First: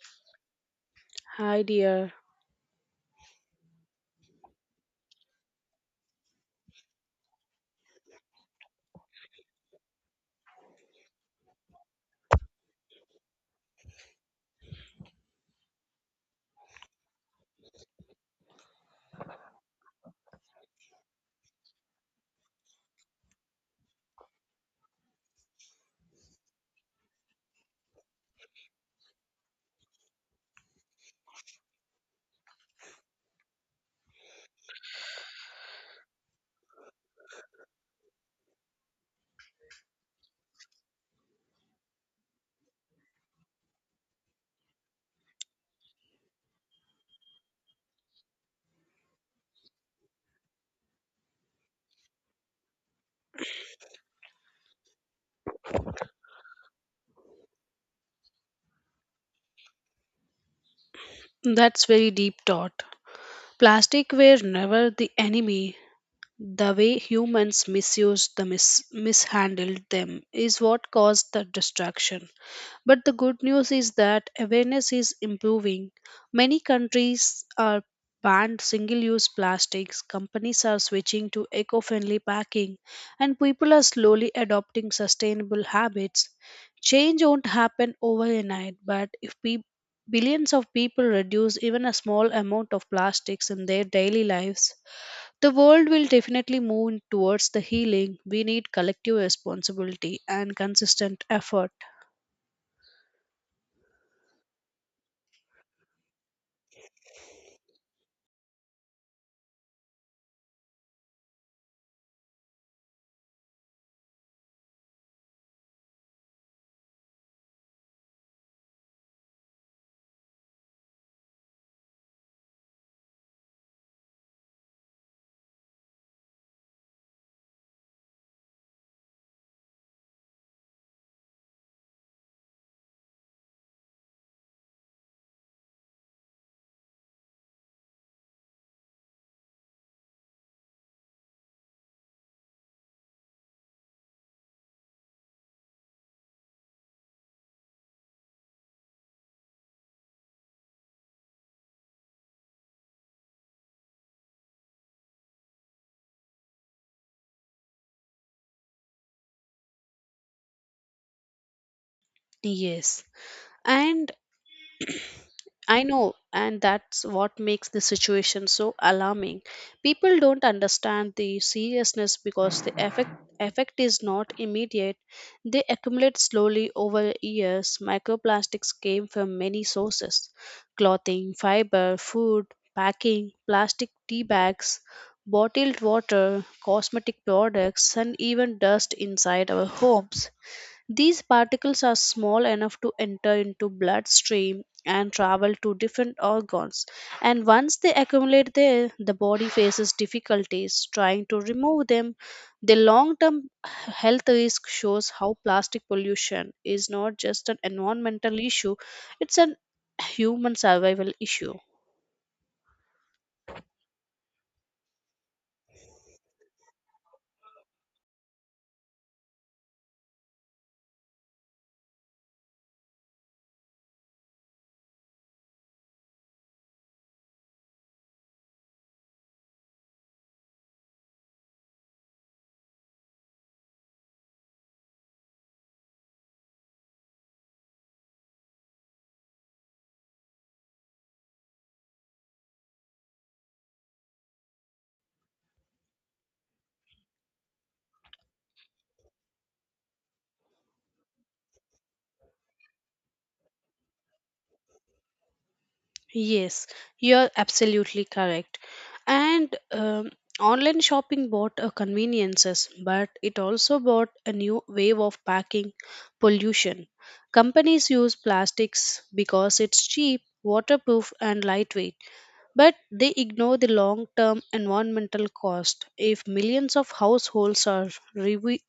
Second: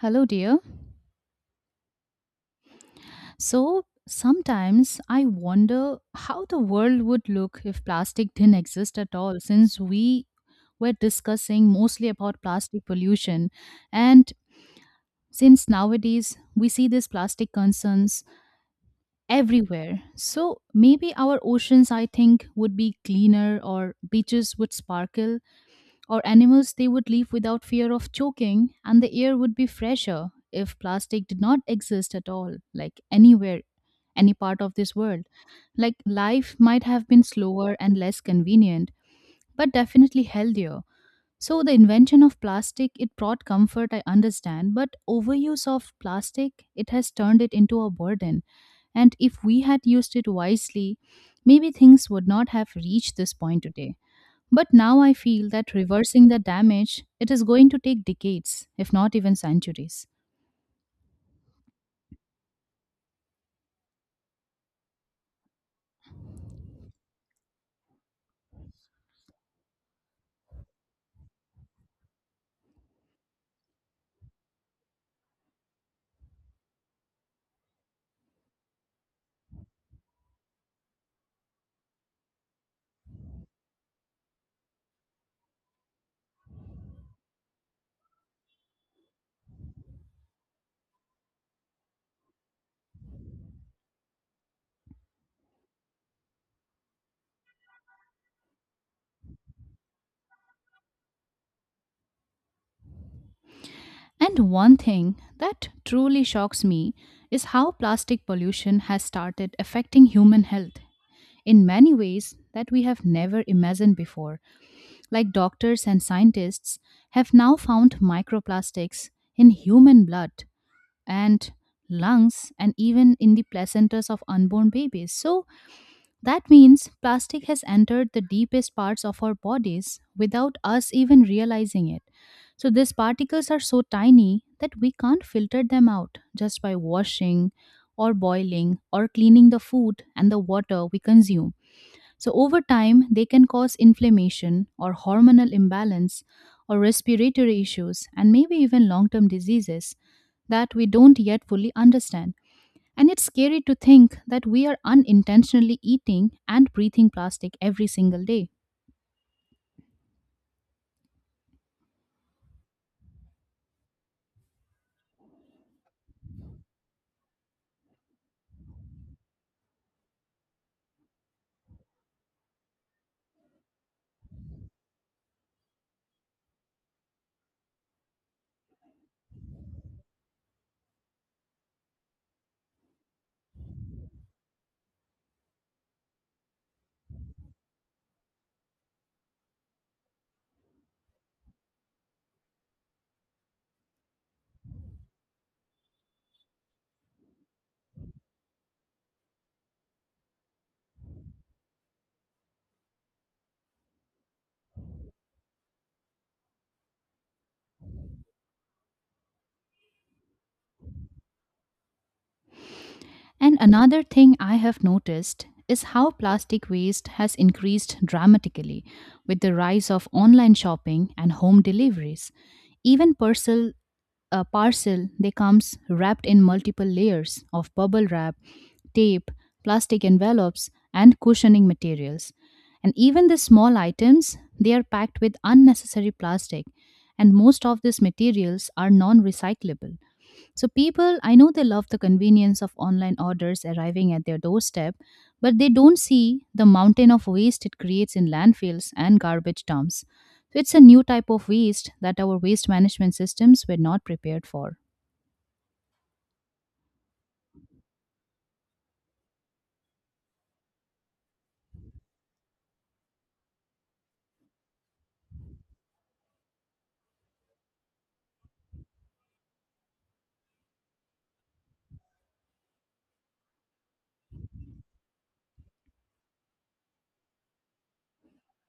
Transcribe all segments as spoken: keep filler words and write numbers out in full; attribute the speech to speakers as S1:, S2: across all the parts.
S1: Hello, dear.
S2: Hi, dear.
S1: So sometimes I wonder how the world would look if plastic didn't exist at all, since we were discussing mostly about plastic pollution. And since nowadays we see these plastic concerns everywhere. So maybe our oceans, I think, would be cleaner or beaches would sparkle or animals they would live without fear of choking and the air would be fresher if plastic did not exist at all like anywhere any part of this world like life might have been slower and less convenient but definitely healthier. So the invention of plastic it brought comfort, I understand, but overuse of plastic it has turned it into a burden. And if we had used it wisely, maybe things would not have reached this point today. But now I feel that reversing the damage, it is going to take decades, if not even centuries.
S2: That's very deep thought. Plastic were never the enemy. The way humans misused the mis- mishandled them is what caused the destruction. But the good news is that awareness is improving. Many countries are banned single use plastics, companies are switching to eco friendly packing, and people are slowly adopting sustainable habits. Change won't happen overnight, but if pe- billions of people reduce even a small amount of plastics in their daily lives, the world will definitely move in towards the healing. We need collective responsibility and consistent effort.
S1: And one thing that truly shocks me is how plastic pollution has started affecting human health in many ways that we have never imagined before. Like doctors and scientists have now found microplastics in human blood and lungs and even in the placentas of unborn babies. So That means plastic has entered the deepest parts of our bodies without us even realizing it. So these particles are so tiny that we can't filter them out just by washing or boiling or cleaning the food and the water we consume. So over time, they can cause inflammation or hormonal imbalance or respiratory issues and maybe even long term diseases that we don't yet fully understand. And it's scary to think that we are unintentionally eating and breathing plastic every single day.
S2: Yes. And I know, and that's what makes the situation so alarming. People don't understand the seriousness because the effect effect is not immediate. They accumulate slowly over years. Microplastics came from many sources: clothing, fiber, food, packing, plastic tea bags, bottled water, cosmetic products, and even dust inside our homes. These particles are small enough to enter into bloodstream and travel to different organs. And once they accumulate there, the body faces difficulties trying to remove them. The long-term health risk shows how plastic pollution is not just an environmental issue, it's an human survival issue.
S1: And another thing I have noticed is how plastic waste has increased dramatically with the rise of online shopping and home deliveries. Even parcel A parcel they comes wrapped in multiple layers of bubble wrap, tape, plastic envelopes and cushioning materials, and even the small items they are packed with unnecessary plastic, and most of these materials are non recyclable. So people, I know they love the convenience of online orders arriving at their doorstep, but they don't see the mountain of waste it creates in landfills and garbage dumps. So it's a new type of waste that our waste management systems were not prepared for.
S2: Yes, you're absolutely correct. And um, Online shopping bought a conveniences, but it also bought a new wave of packing pollution. Companies use plastics because it's cheap, waterproof, and lightweight, but they ignore the long term environmental cost. If millions of households are revi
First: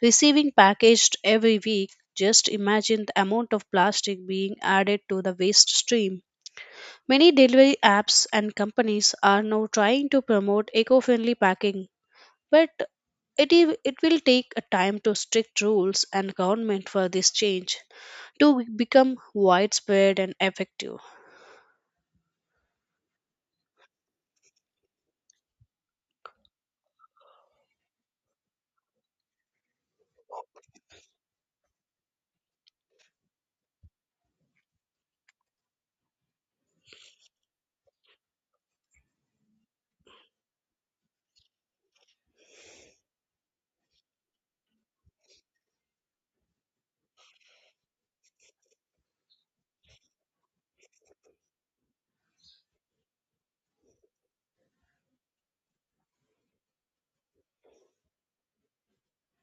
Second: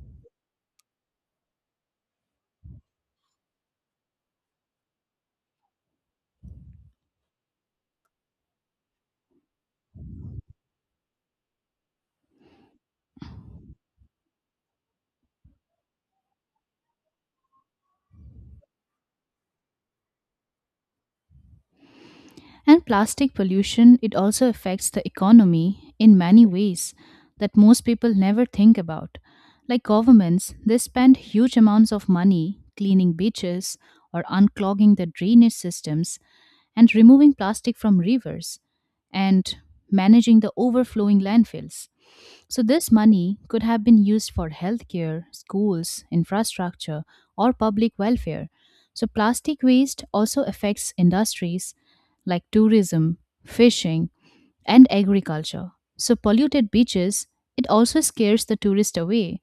S2: receiving packaged every week, just imagine the amount of plastic being added to the waste stream. Many delivery apps and companies are now trying to promote eco-friendly packing, but it, i- it will take a time to strict rules and government for this change to become widespread and effective.
S1: And plastic pollution, it also affects the economy in many ways that most people never think about. Like governments, they spend huge amounts of money cleaning beaches or unclogging the drainage systems and removing plastic from rivers and managing the overflowing landfills. So this money could have been used for healthcare, schools, infrastructure, or public welfare. So plastic waste also affects industries like tourism, fishing, and agriculture. So polluted beaches, it also scares the tourist away,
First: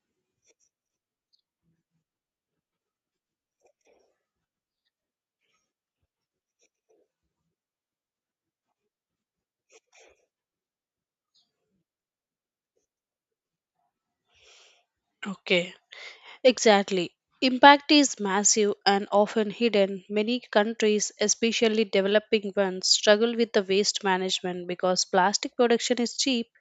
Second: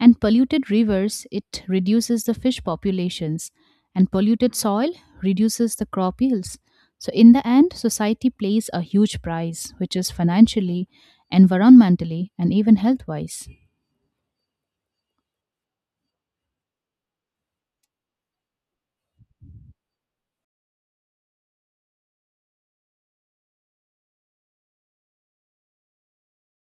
S1: and polluted rivers, it reduces the fish populations, and polluted soil reduces the crop yields. So in the end, society pays a huge price, which is financially, environmentally, and even health wise.
S2: Okay. Exactly. Impact is massive and often hidden. Many countries, especially developing ones, struggle with the waste management because plastic production is cheap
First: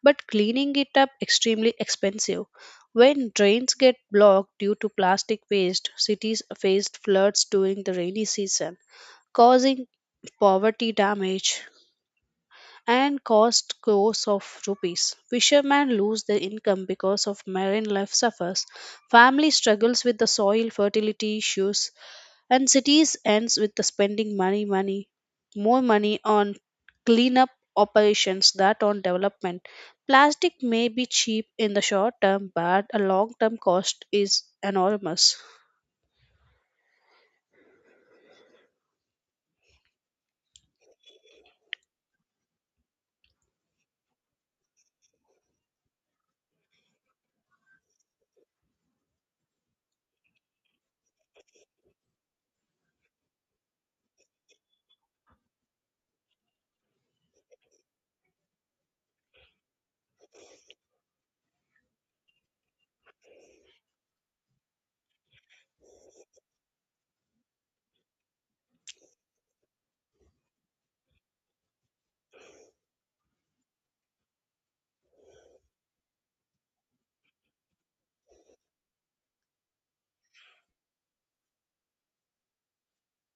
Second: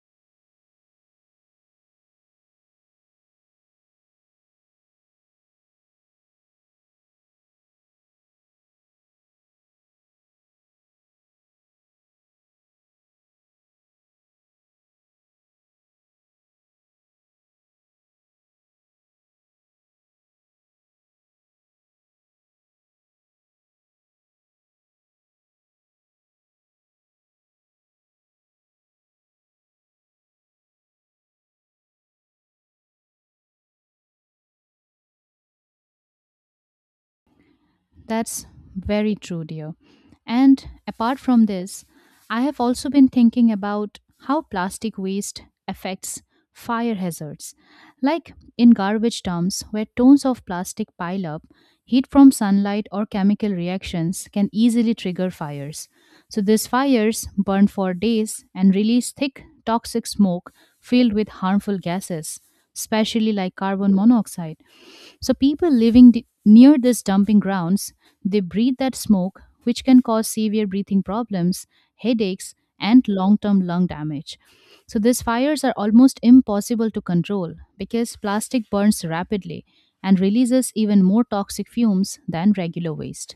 S2: but cleaning it up extremely expensive. When drains get blocked due to plastic waste, cities faced floods during the rainy season, causing poverty damage and cost crores of rupees. Fishermen lose their income because of marine life suffers. Family struggles with the soil fertility issues, and cities ends with the spending money, money, more money on cleanup operations that on development. Plastic may be cheap in the short term, but a long term cost is enormous.
S1: That's very true, dear. And apart from this, I have also been thinking about how plastic waste affects fire hazards. Like in garbage dumps, where tons of plastic pile up, heat from sunlight or chemical reactions can easily trigger fires. So these fires burn for days and release thick, toxic smoke filled with harmful gases, especially like carbon monoxide. So people living the, near these dumping grounds, they breathe that smoke, which can cause severe breathing problems, headaches, and long-term lung damage. So these fires are almost impossible to control because plastic burns rapidly and releases even more toxic fumes than regular waste.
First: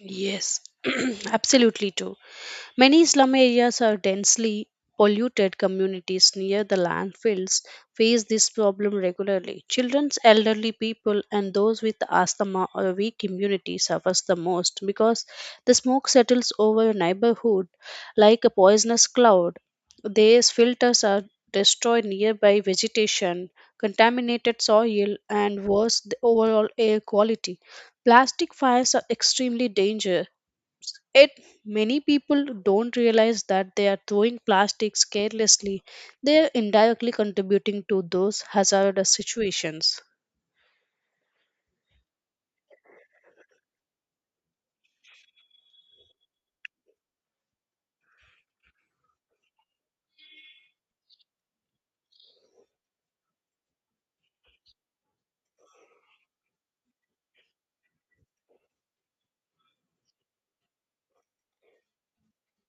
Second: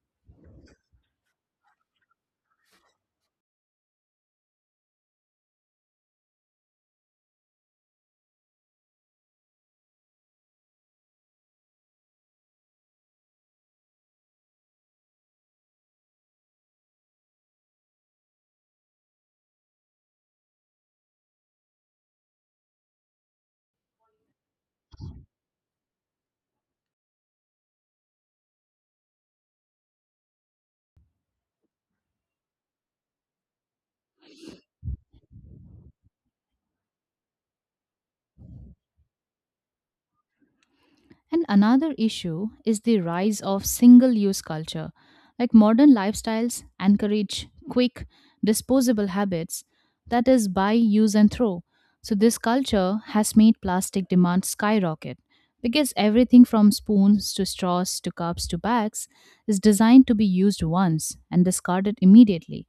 S2: Yes, absolutely too. Many slum areas are densely polluted communities near the landfills face this problem regularly. Children, elderly people and those with asthma or weak immunity suffers the most because the smoke settles over a neighborhood like a poisonous cloud. These filters are destroy nearby vegetation, contaminated soil and worse the overall air quality. Plastic fires are extremely dangerous. Yet many people don't realize that they are throwing plastics carelessly. They are indirectly contributing to those hazardous situations.
S1: And another issue is the rise of single use culture. Like modern lifestyles encourage quick, disposable habits, that is, buy, use, and throw. So this culture has made plastic demand skyrocket because everything from spoons to straws to cups to bags is designed to be used once and discarded immediately.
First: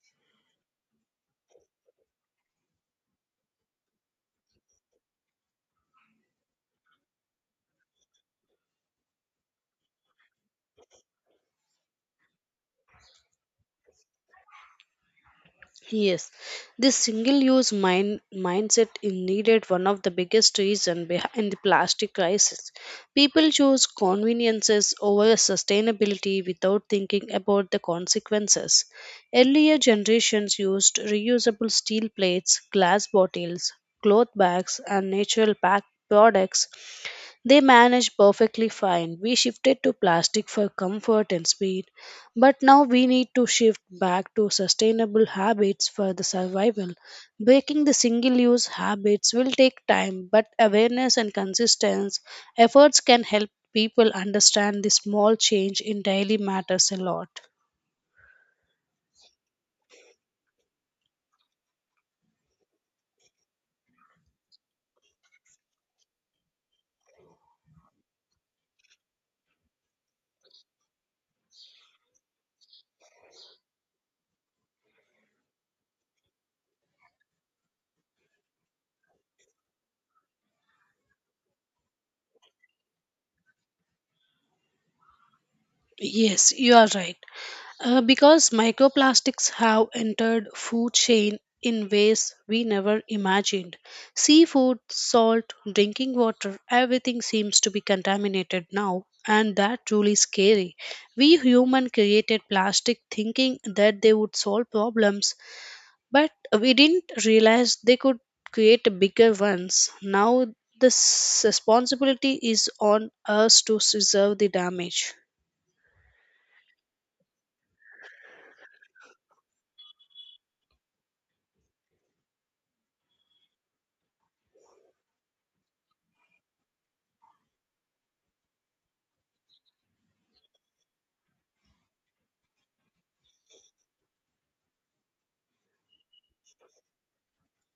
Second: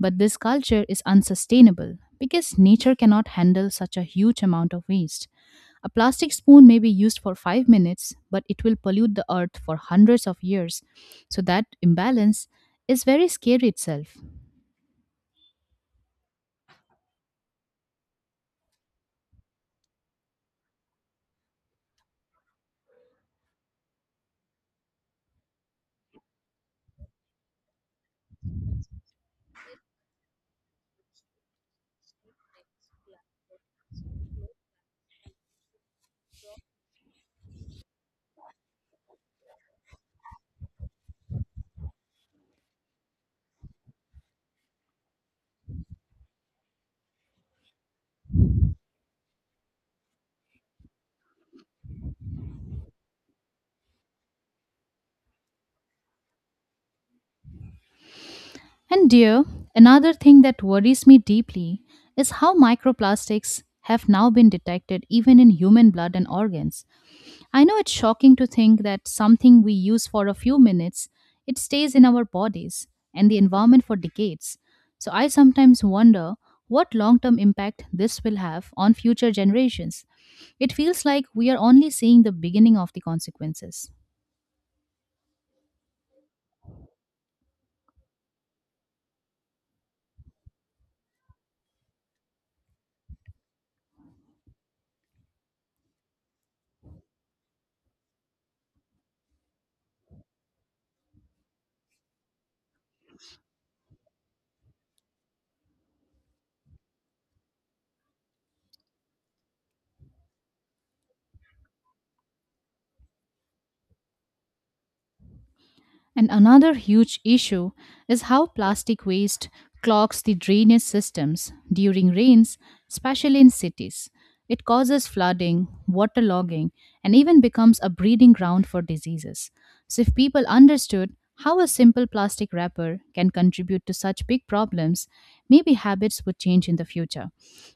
S1: But this culture is unsustainable because nature cannot handle such a huge amount of waste. A plastic spoon may be used for five minutes, but it will pollute the earth for hundreds of years. So that imbalance is very scary itself.
S2: Yes, this single-use mind mindset is needed one of the biggest reason behind the plastic crisis. People choose conveniences over sustainability without thinking about the consequences. Earlier generations used reusable steel plates, glass bottles, cloth bags, and natural pack products they managed perfectly fine. We shifted to plastic for comfort and speed, but now we need to shift back to sustainable habits for the survival. Breaking the single use habits will take time, but awareness and consistent efforts can help people understand the small change in daily matters a lot.
S1: And dear, another thing that worries me deeply is how microplastics have now been detected even in human blood and organs. I know it's shocking to think that something we use for a few minutes, it stays in our bodies and the environment for decades. So I sometimes wonder what long-term impact this will have on future generations. It feels like we are only seeing the beginning of the consequences.
S2: Yes, you are right. Uh, because microplastics have entered food chain in ways we never imagined. Seafood, salt, drinking water, everything seems to be contaminated now, and that truly scary. We human created plastic thinking that they would solve problems, but we didn't realize they could create bigger ones. Now this responsibility is on us to preserve the damage.
S1: And another huge issue is how plastic waste clogs the drainage systems during rains, especially in cities. It causes flooding, waterlogging, and even becomes a breeding ground for diseases. So if people understood how a simple plastic wrapper can contribute to such big problems, maybe habits would change in the future.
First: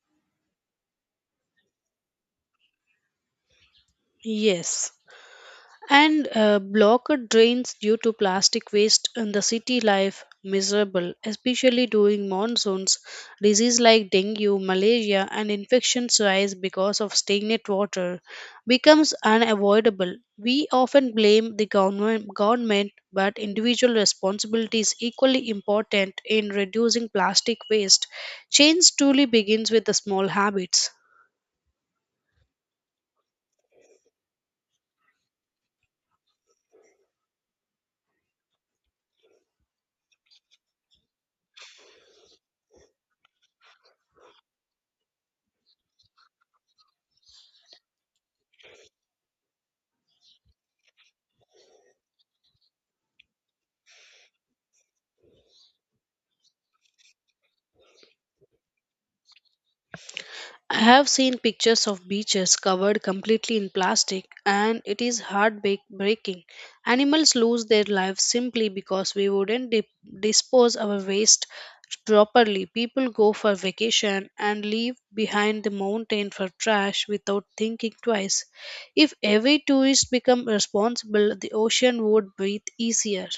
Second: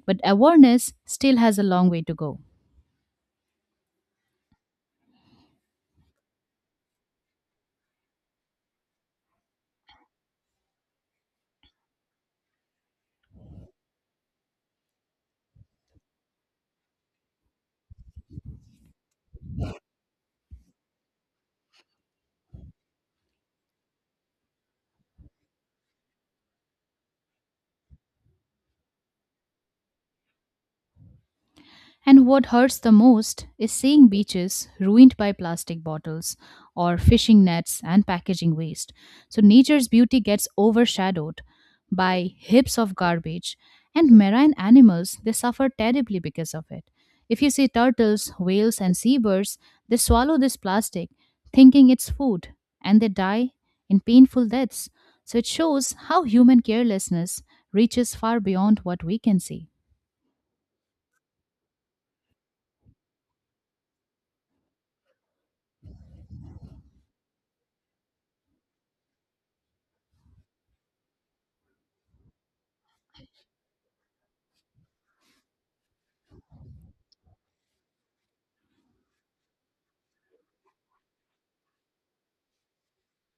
S1: But awareness still has a long way to go.
S2: Yes, and uh, blocked drains due to plastic waste in the city life miserable, especially during monsoons. Disease like dengue, malaria, and infections rise because of stagnant water, becomes unavoidable. We often blame the government, government, but individual responsibility is equally important in reducing plastic waste. Change truly begins with the small habits.
S1: And what hurts the most is seeing beaches ruined by plastic bottles or fishing nets and packaging waste. So nature's beauty gets overshadowed by heaps of garbage, and marine animals they suffer terribly because of it. If you see turtles, whales, and seabirds, they swallow this plastic thinking it's food and they die in painful deaths. So it shows how human carelessness reaches far beyond what we can see.
S2: I have seen pictures of beaches covered completely in plastic, and it is heartbreaking. Animals lose their lives simply because we wouldn't dip- dispose our waste properly. People go for vacation and leave behind the mountain for trash without thinking twice. If every tourist became responsible, the ocean would breathe easier.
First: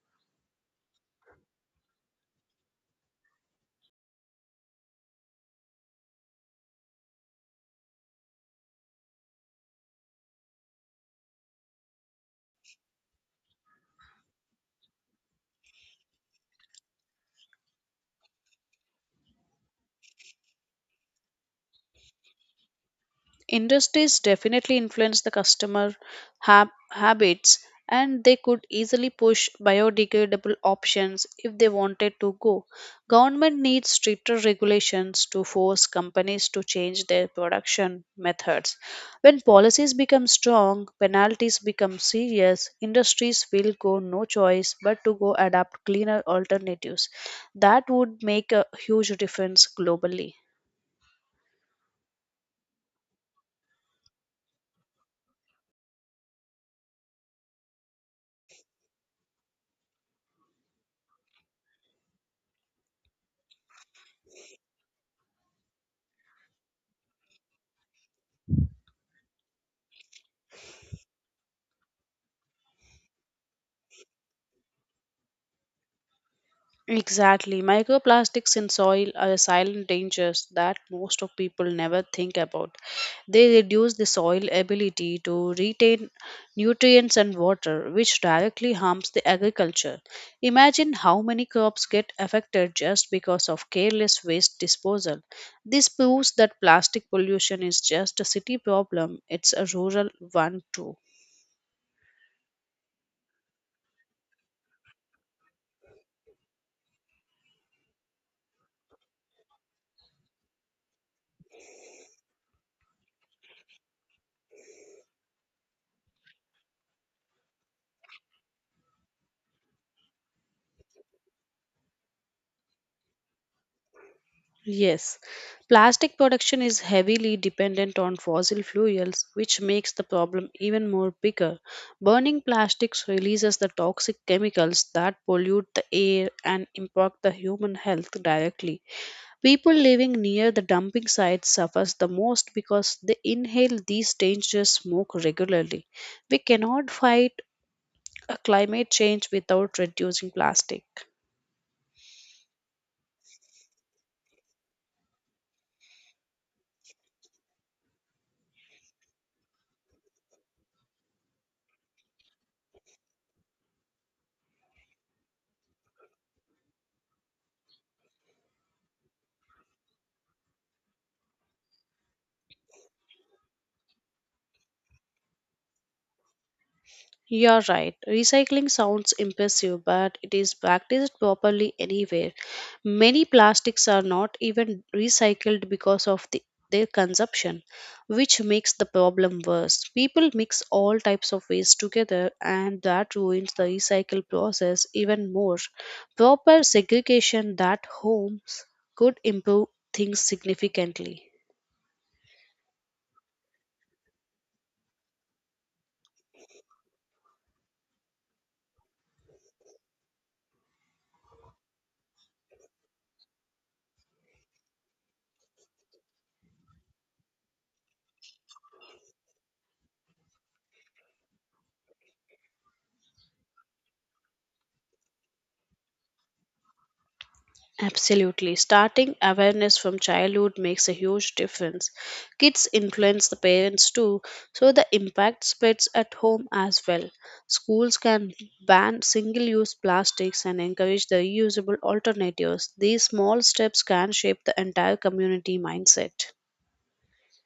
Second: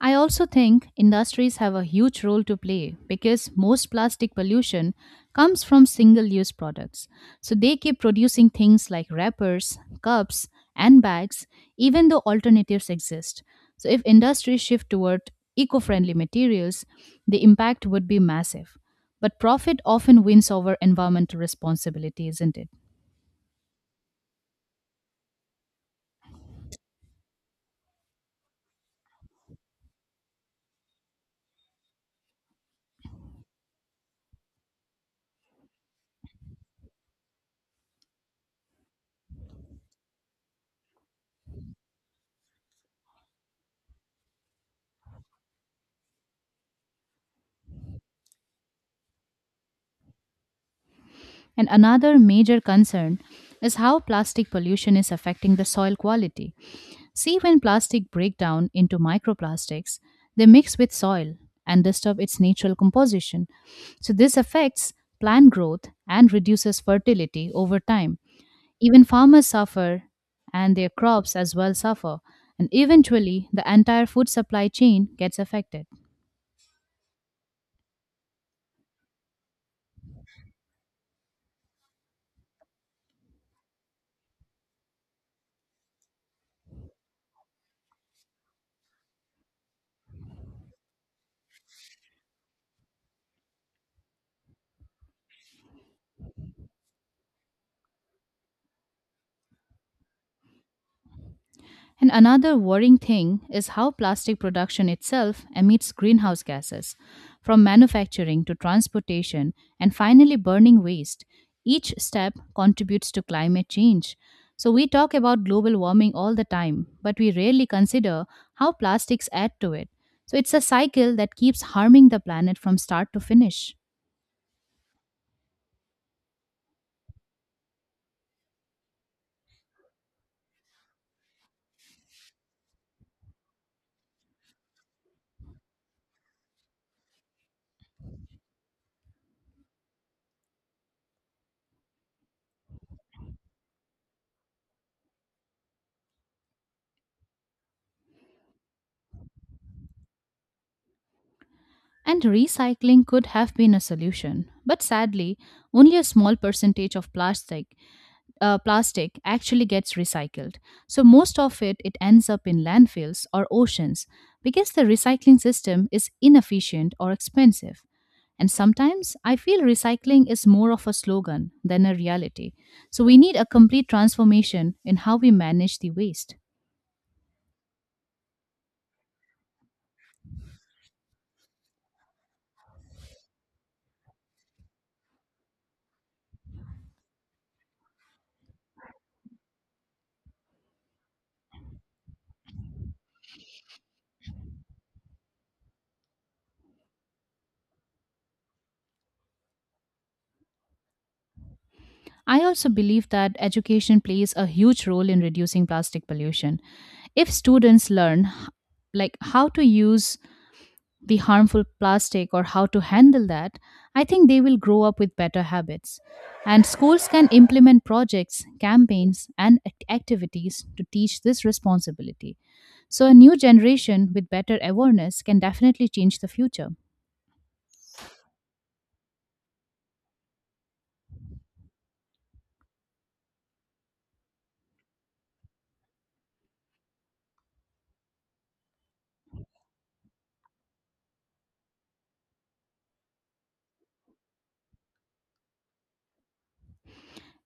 S1: I also think industries have a huge role to play because most plastic pollution comes from single use products. So they keep producing things like wrappers, cups, and bags, even though alternatives exist. So if industries shift toward eco friendly materials, the impact would be massive. But profit often wins over environmental responsibility, isn't it?
S2: Industries definitely influence the customer hab- habits and they could easily push biodegradable options if they wanted to go. Government needs stricter regulations to force companies to change their production methods. When policies become strong, penalties become serious, industries will go no choice but to go adapt cleaner alternatives. That would make a huge difference globally.
S1: And another major concern is how plastic pollution is affecting the soil quality. See, when plastic break down into microplastics, they mix with soil and disturb its natural composition. So this affects plant growth and reduces fertility over time. Even farmers suffer, and their crops as well suffer. And eventually, the entire food supply chain gets affected.
S2: Exactly. Microplastics in soil are silent dangers that most of people never think about. They reduce the soil ability to retain nutrients and water, which directly harms the agriculture. Imagine how many crops get affected just because of careless waste disposal. This proves that plastic pollution is just a city problem, it's a rural one too.
S1: And another worrying thing is how plastic production itself emits greenhouse gases. From manufacturing to transportation and finally burning waste, each step contributes to climate change. So we talk about global warming all the time, but we rarely consider how plastics add to it. So it's a cycle that keeps harming the planet from start to finish.
S2: Yes, plastic production is heavily dependent on fossil fuels, which makes the problem even more bigger. Burning plastics releases the toxic chemicals that pollute the air and impact the human health directly. People living near the dumping sites suffers the most because they inhale these dangerous smoke regularly. We cannot fight uh, climate change without reducing plastic.
S1: And recycling could have been a solution, but sadly, only a small percentage of plastic uh, plastic actually gets recycled. So most of it it ends up in landfills or oceans because the recycling system is inefficient or expensive. And sometimes I feel recycling is more of a slogan than a reality. So we need a complete transformation in how we manage the waste.
S2: You're right. Recycling sounds impressive, but it is practiced properly anywhere. Many plastics are not even recycled because of the, their consumption, which makes the problem worse. People mix all types of waste together, and that ruins the recycle process even more. Proper segregation that homes could improve things significantly.
S1: I also believe that education plays a huge role in reducing plastic pollution. If students learn h- like how to use the harmful plastic or how to handle that, I think they will grow up with better habits. And schools can implement projects, campaigns, and act- activities to teach this responsibility. So a new generation with better awareness can definitely change the future.
S2: Absolutely. Starting awareness from childhood makes a huge difference. Kids influence the parents too, so the impact spreads at home as well. Schools can ban single use plastics and encourage the reusable alternatives. These small steps can shape the entire community mindset.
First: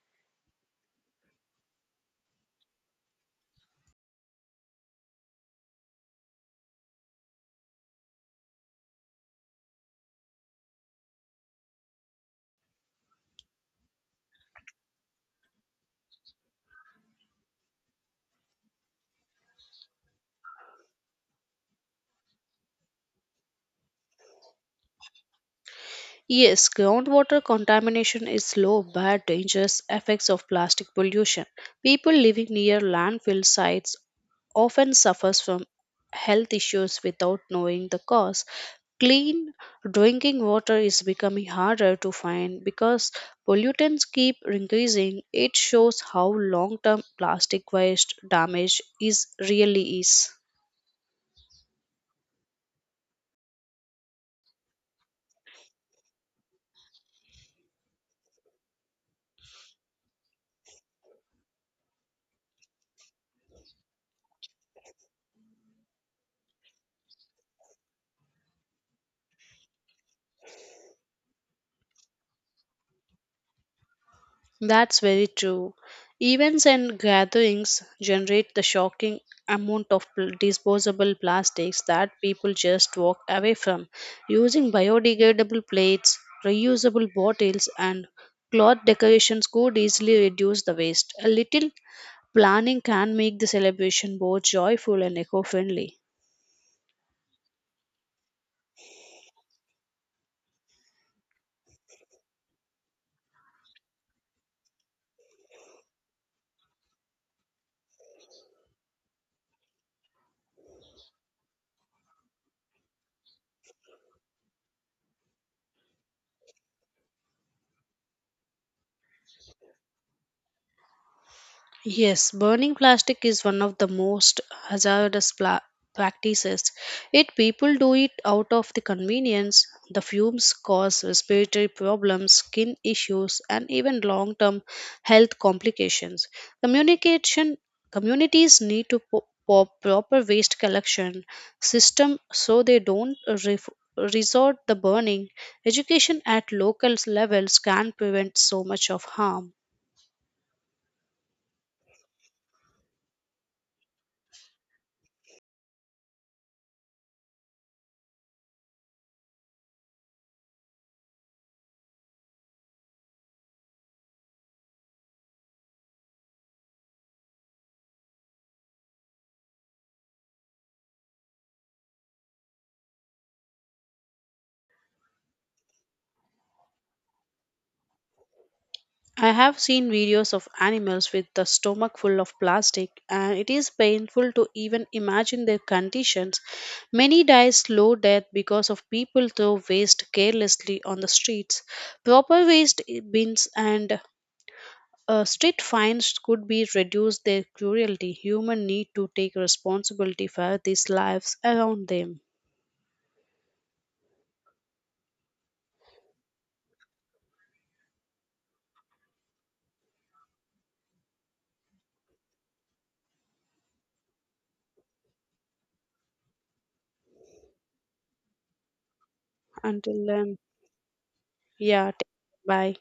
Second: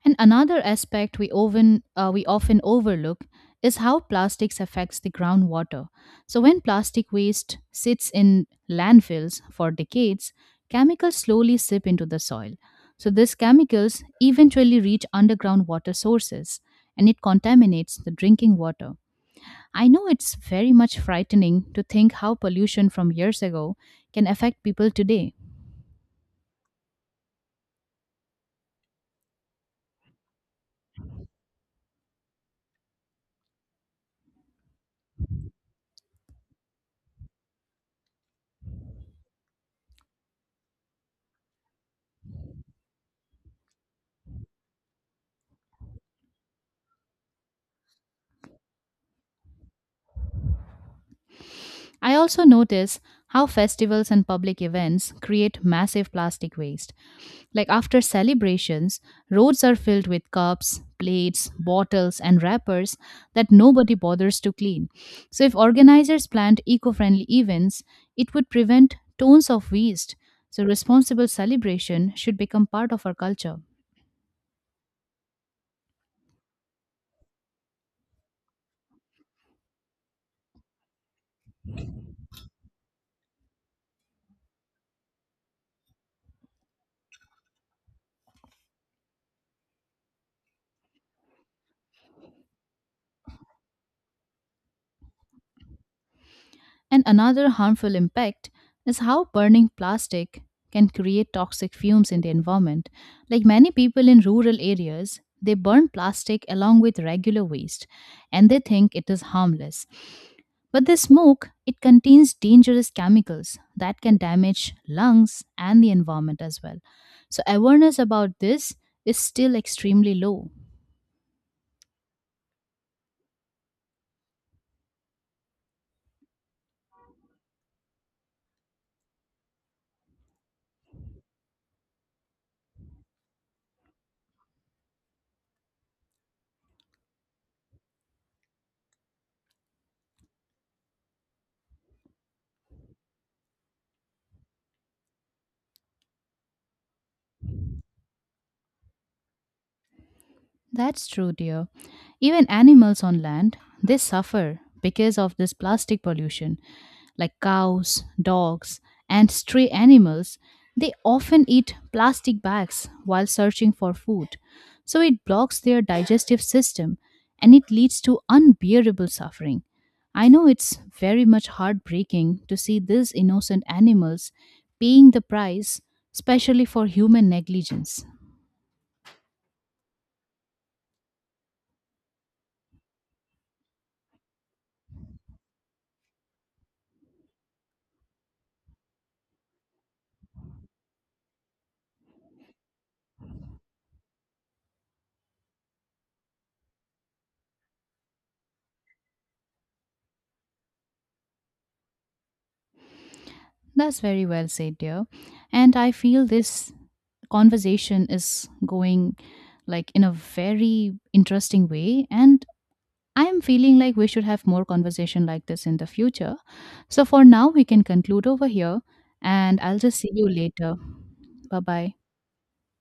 S1: And another aspect we often, uh, we often overlook is how plastics affects the groundwater. So when plastic waste sits in landfills for decades, chemicals slowly sip into the soil. So these chemicals eventually reach underground water sources and it contaminates the drinking water. I know it's very much frightening to think how pollution from years ago can affect people today.
S2: Yes, groundwater contamination is slow, but dangerous effects of plastic pollution. People living near landfill sites often suffers from health issues without knowing the cause. Clean drinking water is becoming harder to find because pollutants keep increasing. It shows how long-term plastic waste damage is really is.
S1: I also notice how festivals and public events create massive plastic waste. Like after celebrations, roads are filled with cups, plates, bottles, and wrappers that nobody bothers to clean. So if organizers planned eco friendly events, it would prevent tons of waste. So responsible celebration should become part of our culture.
S2: That's very true. Events and gatherings generate the shocking amount of pl- disposable plastics that people just walk away from. Using biodegradable plates, reusable bottles, and cloth decorations could easily reduce the waste. A little planning can make the celebration both joyful and eco friendly.
S1: And another harmful impact is how burning plastic can create toxic fumes in the environment. Like many people in rural areas, they burn plastic along with regular waste and they think it is harmless. But the smoke, it contains dangerous chemicals that can damage lungs and the environment as well. So awareness about this is still extremely low.
S2: Yes, burning plastic is one of the most hazardous pla- practices. Yet people do it out of the convenience. The fumes cause respiratory problems, skin issues, and even long-term health complications. Communication communities need to po- po- proper waste collection system so they don't ref- resort the burning. Education at local levels can prevent so much of harm.
S1: That's true, dear. Even animals on land, they suffer because of this plastic pollution like cows, dogs, and stray animals, they often eat plastic bags while searching for food. So it blocks their digestive system and it leads to unbearable suffering. I know it's very much heartbreaking to see these innocent animals paying the price, especially for human negligence.
S2: I have seen videos of animals with the stomach full of plastic, and it is painful to even imagine their conditions. Many die slow death because of people throw waste carelessly on the streets. Proper waste i- bins and uh, street fines could be reduced their cruelty. Human need to take responsibility for these lives around them.
S1: That's very well said, dear. And I feel this conversation is going like in a very interesting way and I am feeling like we should have more conversation like this in the future. So for now, we can conclude over here and I'll just
S2: Until
S1: see you
S2: then,
S1: later. Bye
S2: yeah,
S1: bye.
S2: take- bye.